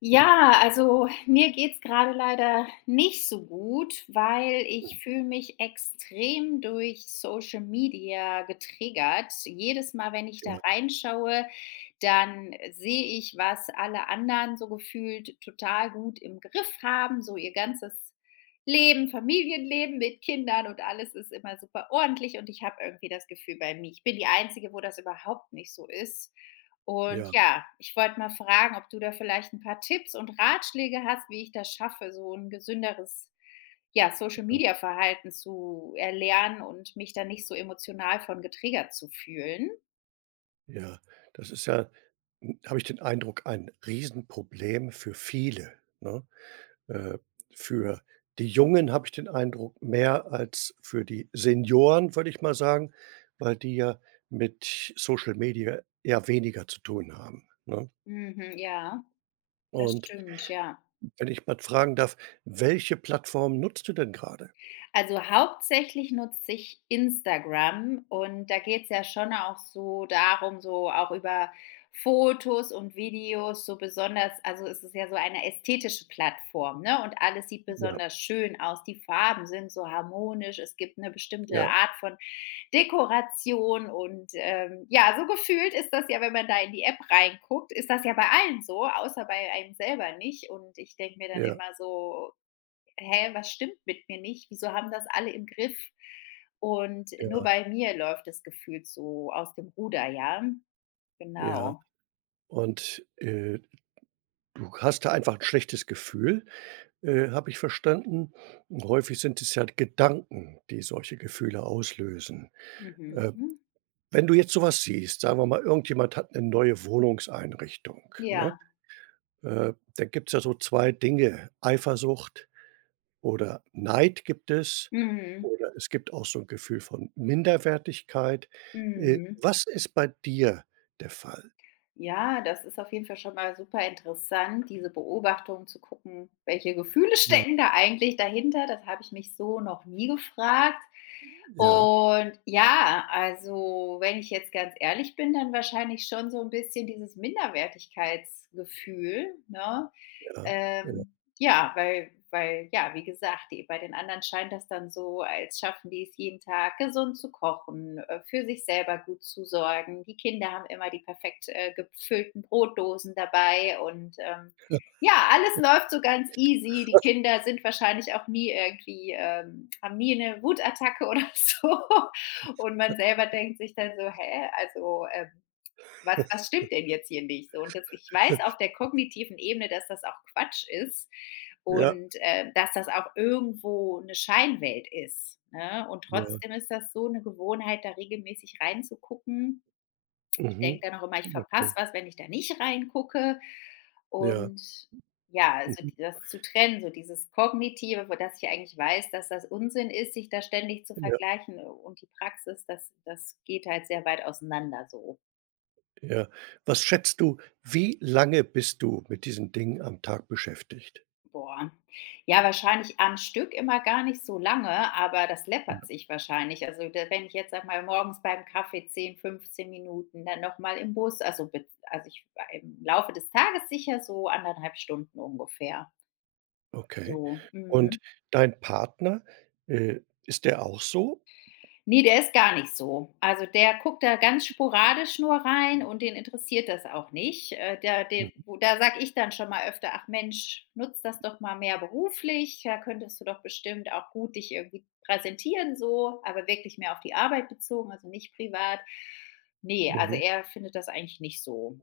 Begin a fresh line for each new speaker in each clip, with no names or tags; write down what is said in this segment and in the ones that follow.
Ja, also mir geht's gerade leider nicht so gut, weil ich fühle mich extrem durch Social Media getriggert. Jedes Mal, wenn ich da
Ja,
reinschaue, dann sehe ich, was alle anderen so gefühlt total gut im Griff haben, so ihr ganzes Leben, Familienleben mit Kindern und alles ist immer super ordentlich und ich habe irgendwie das Gefühl bei mir, ich bin die Einzige, wo das überhaupt nicht so ist. Und
ja,
ja, ich wollte mal fragen, ob du da vielleicht ein paar Tipps und Ratschläge hast, wie ich das schaffe, so ein gesünderes, ja, Social-Media-Verhalten zu erlernen und mich da nicht so emotional von getriggert zu fühlen.
ja. Das ist ja hm, Habe ich den Eindruck, ein Riesenproblem für viele, ne? Äh, für die Jungen habe ich den Eindruck, mehr als für die Senioren, würde ich mal sagen, weil die ja mit Social Media eher weniger zu tun haben, ne?
Mhm, ja, das
Und
stimmt, ja.
wenn ich mal fragen darf, welche Plattform nutzt du denn gerade?
Also hauptsächlich nutze ich Instagram und da geht's ja schon auch so darum, so auch über Fotos und Videos, so besonders also es ist ja so eine ästhetische Plattform, ne? Und alles sieht
Ja,
besonders schön aus. Die Farben sind so harmonisch, es gibt eine bestimmte
ja,
Art von Dekoration und, ja, so gefühlt ist das ja, wenn man da in die App reinguckt ist das ja bei allen so, außer bei einem selber nicht. Und ich denke mir dann
ja,
immer so: Hä, was stimmt mit mir nicht? Wieso haben das alle im Griff? Und nur
ja,
bei mir läuft das gefühlt so aus dem Ruder, ja?
ja.
Genau.
Und, du hast da einfach ein schlechtes Gefühl. Habe ich verstanden, häufig sind es ja Gedanken, die solche Gefühle auslösen. Äh,
Mhm.
Wenn du jetzt so was siehst, sagen wir mal, irgendjemand hat eine neue Wohnungseinrichtung, ne?
Ja.
Dann gibt's ja so 2 Dinge, Eifersucht oder Neid gibt es
Mhm.
oder es gibt auch so ein Gefühl von Minderwertigkeit.
Mhm.
Was ist bei dir der Fall?
Ja, das ist auf jeden Fall schon mal super interessant, diese Beobachtung zu gucken, welche Gefühle
Hm,
stecken da eigentlich dahinter. Das habe ich mich so noch nie gefragt.
ja,
Und ja, also, wenn ich jetzt ganz ehrlich bin, dann wahrscheinlich schon so ein bisschen dieses Minderwertigkeitsgefühl, ne?
ja, ja.
Ähm, ja, weil ja, wie gesagt, die bei den anderen scheint das dann so, als schaffen die es jeden Tag, gesund zu kochen, für sich selber gut zu sorgen. Die Kinder haben immer die perfekt, gefüllten Brotdosen dabei und, ja, alles läuft so ganz easy. Die Kinder sind wahrscheinlich auch nie irgendwie haben nie 'ne Wutattacke oder so. Und man selber denkt sich dann so: „Hä, also, was stimmt denn jetzt hier nicht so?“ Und das ich weiß auf der kognitiven Ebene, dass das auch Quatsch ist
Ja,
und, dass das auch irgendwo 'ne Scheinwelt ist, ne? Und
ja.
trotzdem ist das so 'ne Gewohnheit, da regelmäßig reinzugucken. Denke
Mhm.
dann auch immer, ich verpasse
Okay.
was, wenn ich da nicht reingucke.
Ja. Ja.
Und ja, also
Mhm.
d das zu trennen, so dieses Kognitive, wo dass ich eigentlich weiß, dass das Unsinn ist, sich da ständig zu
Ja.
vergleichen und die Praxis, das geht halt sehr weit auseinander so.
Ja. Was schätzt du, wie lange bist du mit diesen Dingen am Tag beschäftigt?
Boah. Ja, wahrscheinlich am Stück immer gar nicht so lange, aber das läppert sich wahrscheinlich. Also, da wenn ich jetzt sag mal, morgens beim Kaffee 10 15 Minuten, dann noch mal im Bus, also, ich im Laufe des Tages sicher so anderthalb Stunden ungefähr.
Okay.
So,
Und
mhm.
dein Partner, äh, ist der auch so?
Ne, der ist gar nicht so. Also, der guckt da ganz sporadisch nur rein und den interessiert das auch nicht. Der
Mhm.
wo da sage ich dann schon mal öfter: „Ach Mensch, nutz das doch mal mehr beruflich. Da könntest du doch bestimmt auch gut dich irgendwie präsentieren so“, aber wirklich mehr auf die Arbeit bezogen, also nicht privat. Nee, also
Mhm.
er findet das eigentlich nicht so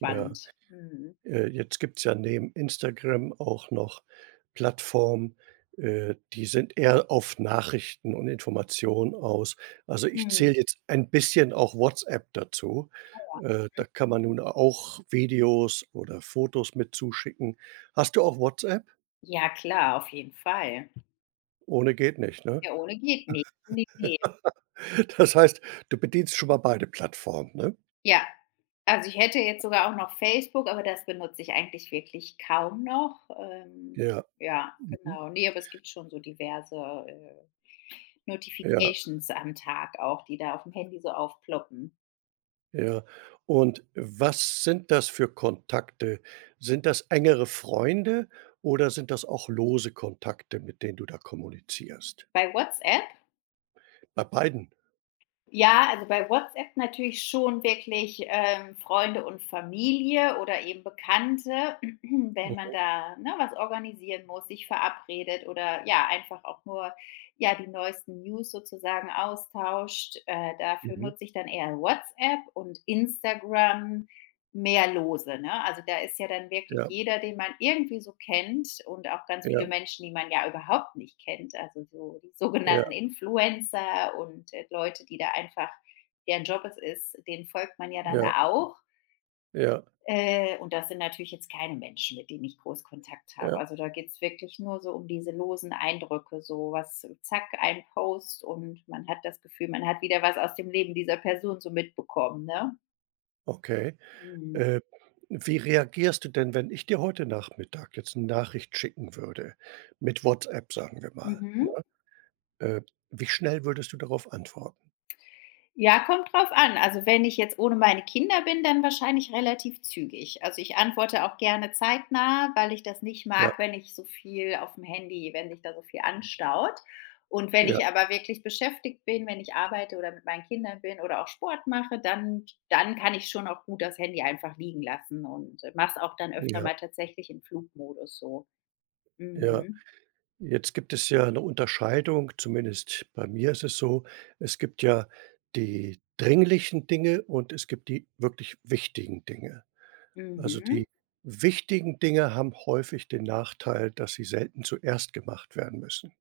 Ja.
Mhm.
Jetzt gibt's ja neben Instagram auch noch Plattformen, die sind eher auf Nachrichten und Informationen aus. Also, ich
Mhm.
zähle jetzt ein bisschen auch WhatsApp dazu.
Ja.
Da kann man nun auch Videos oder Fotos mit zuschicken. Hast du auch WhatsApp?
Ja klar, auf jeden Fall.
Ohne geht nicht, ne?
Ja, ohne geht nicht. Nee, ne.
Das heißt, du bedienst schon mal beide Plattformen, ne?
Ja, also ich hätte jetzt sogar auch noch Facebook, aber das benutze ich eigentlich wirklich kaum noch.
Ja.
Ja,
Mhm.
genau. Ne, aber es gibt schon so diverse, äh,
Ja.
Notifications am Tag auch, die da auf dem Handy so aufploppen.
Ja. Und was sind das für Kontakte? Sind das engere Freunde oder sind das auch lose Kontakte, mit denen du da kommunizierst?
Bei WhatsApp
Bei beiden?
Ja, also bei WhatsApp natürlich schon wirklich, Freunde und Familie oder eben Bekannte, wenn man
Mhm.
da, ne, was organisieren muss, sich verabredet oder ja, einfach auch nur, ja, die neuesten News sozusagen austauscht. Dafür
Mhm.
nutze ich dann eher WhatsApp und Instagram. Mehr lose, ne? Also, da ist ja dann wirklich
Ja,
jeder, den man irgendwie so kennt und auch ganz viele
ja,
Menschen, die man ja überhaupt nicht kennt, also so die
ja,
sogenannten Influencer und, Leute, die da einfach deren Job es ist, denen folgt man ja dann
ja,
auch.
ja,
Und das sind natürlich jetzt keine Menschen, mit denen ich groß Kontakt habe.
ja.
Also, da geht's wirklich nur so um diese losen Eindrücke, so was zack, ein Post und man hat das Gefühl, man hat wieder was aus dem Leben dieser Person so mitbekommen, ne?
Okay.
Mhm.
Äh, Wie reagierst du denn, wenn ich dir heute Nachmittag jetzt eine Nachricht schicken würde, mit WhatsApp, sagen wir mal?
Mhm.
Äh, Wie schnell würdest du darauf antworten?
Ja, kommt drauf an. Also, wenn ich jetzt ohne meine Kinder bin, dann wahrscheinlich relativ zügig. Also, ich antworte auch gerne zeitnah, weil ich das nicht
Ja,
mag, wenn ich so viel auf dem Handy wenn sich da so viel anstaut. Und wenn
ja,
ich aber wirklich beschäftigt bin, wenn ich arbeite oder mit meinen Kindern bin oder auch Sport mache, dann kann ich schon auch gut das Handy einfach liegen lassen und mache es auch dann öfter
ja,
mal tatsächlich in Flugmodus so.
ja.
Mhm.
Jetzt gibt es ja eine Unterscheidung, zumindest bei mir ist es so. Es gibt ja die dringlichen Dinge und es gibt die wirklich wichtigen Dinge. Also,
Mhm.
die wichtigen Dinge haben häufig den Nachteil, dass sie selten zuerst gemacht werden müssen,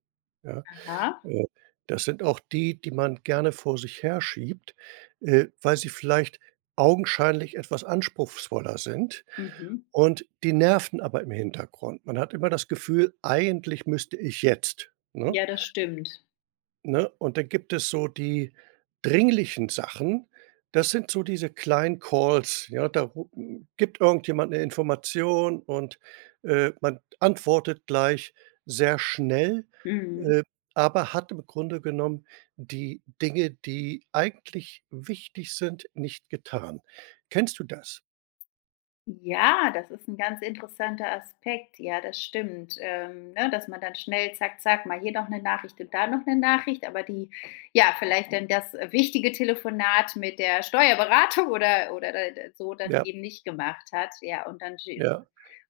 ja?
Aha.
Äh, Das sind auch die, die man gerne vor sich herschiebt, weil sie vielleicht augenscheinlich etwas anspruchsvoller sind
Mhm.
und die nerven aber im Hintergrund. Man hat immer das Gefühl: „Eigentlich müsste ich jetzt“, ne?
Ja, das stimmt.
Ne? Und dann gibt es so die dringlichen Sachen. Das sind so diese kleinen Calls, ja, da gibt irgendjemand eine Information und, man antwortet gleich sehr schnell,
Mhm.
äh, aber hat im Grunde genommen die Dinge, die eigentlich wichtig sind, nicht getan. Kennst du das?
Ja, das ist ein ganz interessanter Aspekt. Ja, das stimmt, ne, dass man dann schnell zack, zack, mal hier noch eine Nachricht und da noch eine Nachricht, aber die ja, vielleicht dann das, wichtige Telefonat mit der Steuerberatung oder da so dann
Ja,
eben nicht gemacht hat. Ja, und dann schä
ja,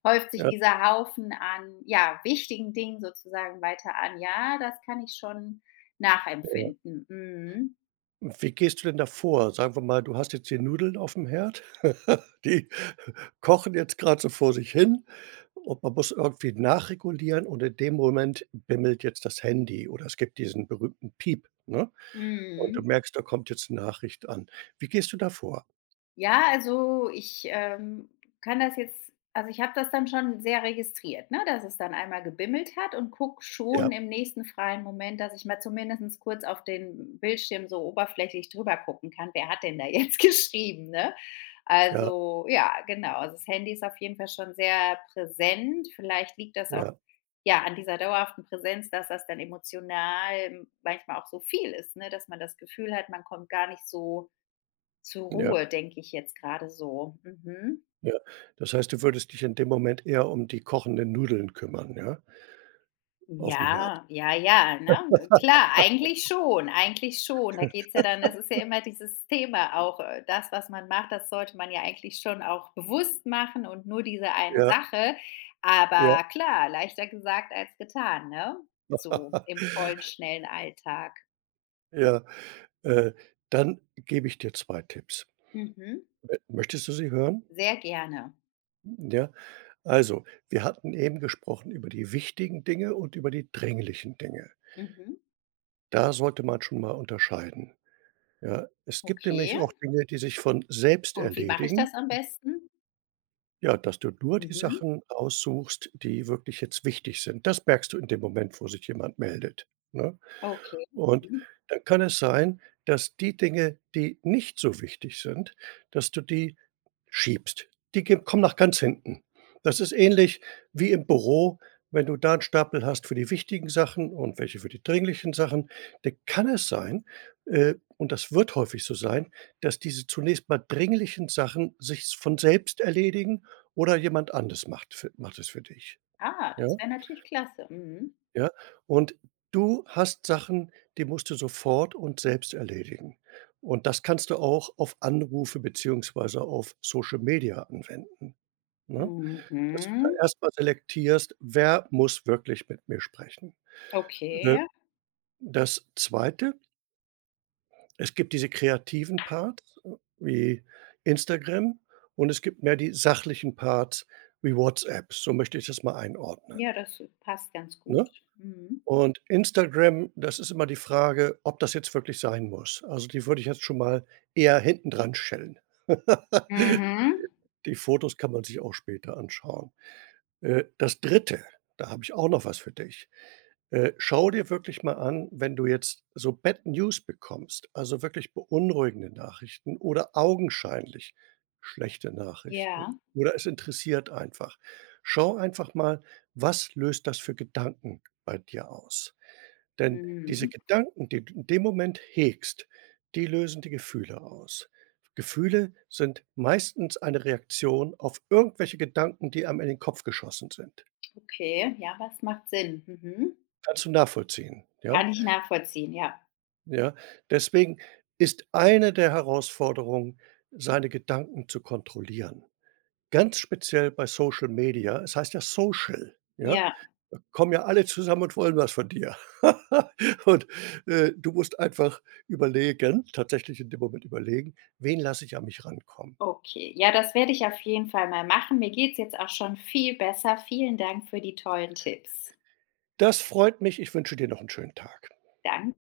häuft sich
ja,
dieser Haufen an, ja, wichtigen Dingen sozusagen weiter an. Ja, das kann ich schon
ja.
nachempfinden. Mhm.
Wie gehst du denn da vor? Sagen wir mal, du hast jetzt die Nudeln auf dem Herd, die kochen jetzt gerade so vor sich hin und man muss irgendwie nachregulieren und in dem Moment bimmelt jetzt das Handy oder es gibt diesen berühmten Piep, ne? Und du
Mhm.
merkst, da kommt jetzt eine Nachricht an. Wie gehst du da vor?
Ja, also ich, kann das jetzt also ich habe das dann schon sehr registriert, ne, dass es dann einmal gebimmelt hat und gucke schon
Ja,
im nächsten freien Moment, dass ich mal zumindest kurz auf den Bildschirm so oberflächlich drüber gucken kann: „Wer hat denn da jetzt geschrieben“, ne?
ja,
Also, ja, genau. Also, das Handy ist auf jeden Fall schon sehr präsent. Vielleicht liegt das auch,
ja,
ja, an dieser dauerhaften Präsenz, dass das dann emotional manchmal auch so viel ist, ne, dass man das Gefühl hat, man kommt gar nicht so zur
ja,
Ruhe, denke ich jetzt gerade so. Mhm.
ja. Das heißt, du würdest dich in dem Moment eher um die kochenden Nudeln kümmern, ja, auf dem Herd.
Ja, ja, ja, ne? Klar, eigentlich schon, eigentlich schon. Da geht's ja dann das ist ja immer dieses Thema auch, das, was man macht, das sollte man ja eigentlich schon auch bewusst machen und nur diese eine
Ja,
Sache.
ja.
Aber klar, leichter gesagt als getan, ne? So im vollen, schnellen Alltag.
Ja, äh, dann gebe ich dir 2 Tipps.
Mhm.
Möchtest du sie hören?
Sehr gerne.
Ja, also, wir hatten eben gesprochen über die wichtigen Dinge und über die dringlichen Dinge.
Mhm.
Da sollte man schon mal unterscheiden. Ja, es gibt nämlich
Okay.
auch Dinge, die sich von selbst
Und wie mache ich
erledigen.
das am besten?
Ja, dass du nur die
Mhm.
Sachen aussuchst, die wirklich jetzt wichtig sind. Das merkst du in dem Moment, wo sich jemand meldet, ne?
Okay.
Und
Mhm.
dann kann es sein, dass die Dinge, die nicht so wichtig sind, dass du die schiebst. Die ge kommen nach ganz hinten. Das ist ähnlich wie im Büro, wenn du da 'n Stapel hast für die wichtigen Sachen und welche für die dringlichen Sachen, dann kann es sein, und das wird häufig so sein, dass diese zunächst mal dringlichen Sachen sich von selbst erledigen oder jemand anderes macht es für dich.
Ah,
Ja,
das wäre natürlich klasse. Mhm.
ja. Und du hast Sachen, die musst du sofort und selbst erledigen. Und das kannst du auch auf Anrufe beziehungsweise auf Social Media anwenden. Ne? Dass du da
Mhm.
erstmal mal selektierst: „Wer muss wirklich mit mir sprechen?“ Äh,
Okay.
Das Zweite, es gibt diese kreativen Parts, wie Instagram und es gibt mehr die sachlichen Parts wie WhatsApp. So möchte ich das mal einordnen,
Ja, das passt ganz gut.
ne?
Mhm.
Und Instagram, das ist immer die Frage, ob das jetzt wirklich sein muss. Also, die würde ich jetzt schon mal eher hinten dran stellen.
Mhm.
Die Fotos kann man sich auch später anschauen. Das Dritte, da habe ich auch noch was für dich. Schau dir wirklich mal an, wenn du jetzt so Bad News bekommst, also wirklich beunruhigende Nachrichten oder augenscheinlich schlechte Nachrichten
Ja.
oder es interessiert einfach. Schau einfach mal, was löst das für Gedanken bei dir aus? Denn diese
Mhm.
Gedanken, die du in dem Moment hegst, die lösen die Gefühle aus. Gefühle sind meistens eine Reaktion auf irgendwelche Gedanken, die einem in den Kopf geschossen sind.
Okay. Ja, das macht Sinn. Mhm.
Kannst du nachvollziehen, ja?
Kann ich nachvollziehen, ja.
Ja. Deswegen ist eine der Herausforderungen, seine Gedanken zu kontrollieren. Ganz speziell bei Social Media. Es heißt ja Social, ja?
Ja,
Kommen ja alle zusammen und wollen was von dir. Und, du musst einfach überlegen tatsächlich in dem Moment überlegen: „Wen lasse ich an mich rankommen?“
okay. Ja, das werde ich auf jeden Fall mal machen. Mir geht's jetzt auch schon viel besser. Vielen Dank für die tollen Tipps.
Das freut mich. Ich wünsche dir noch einen schönen Tag.
Danke.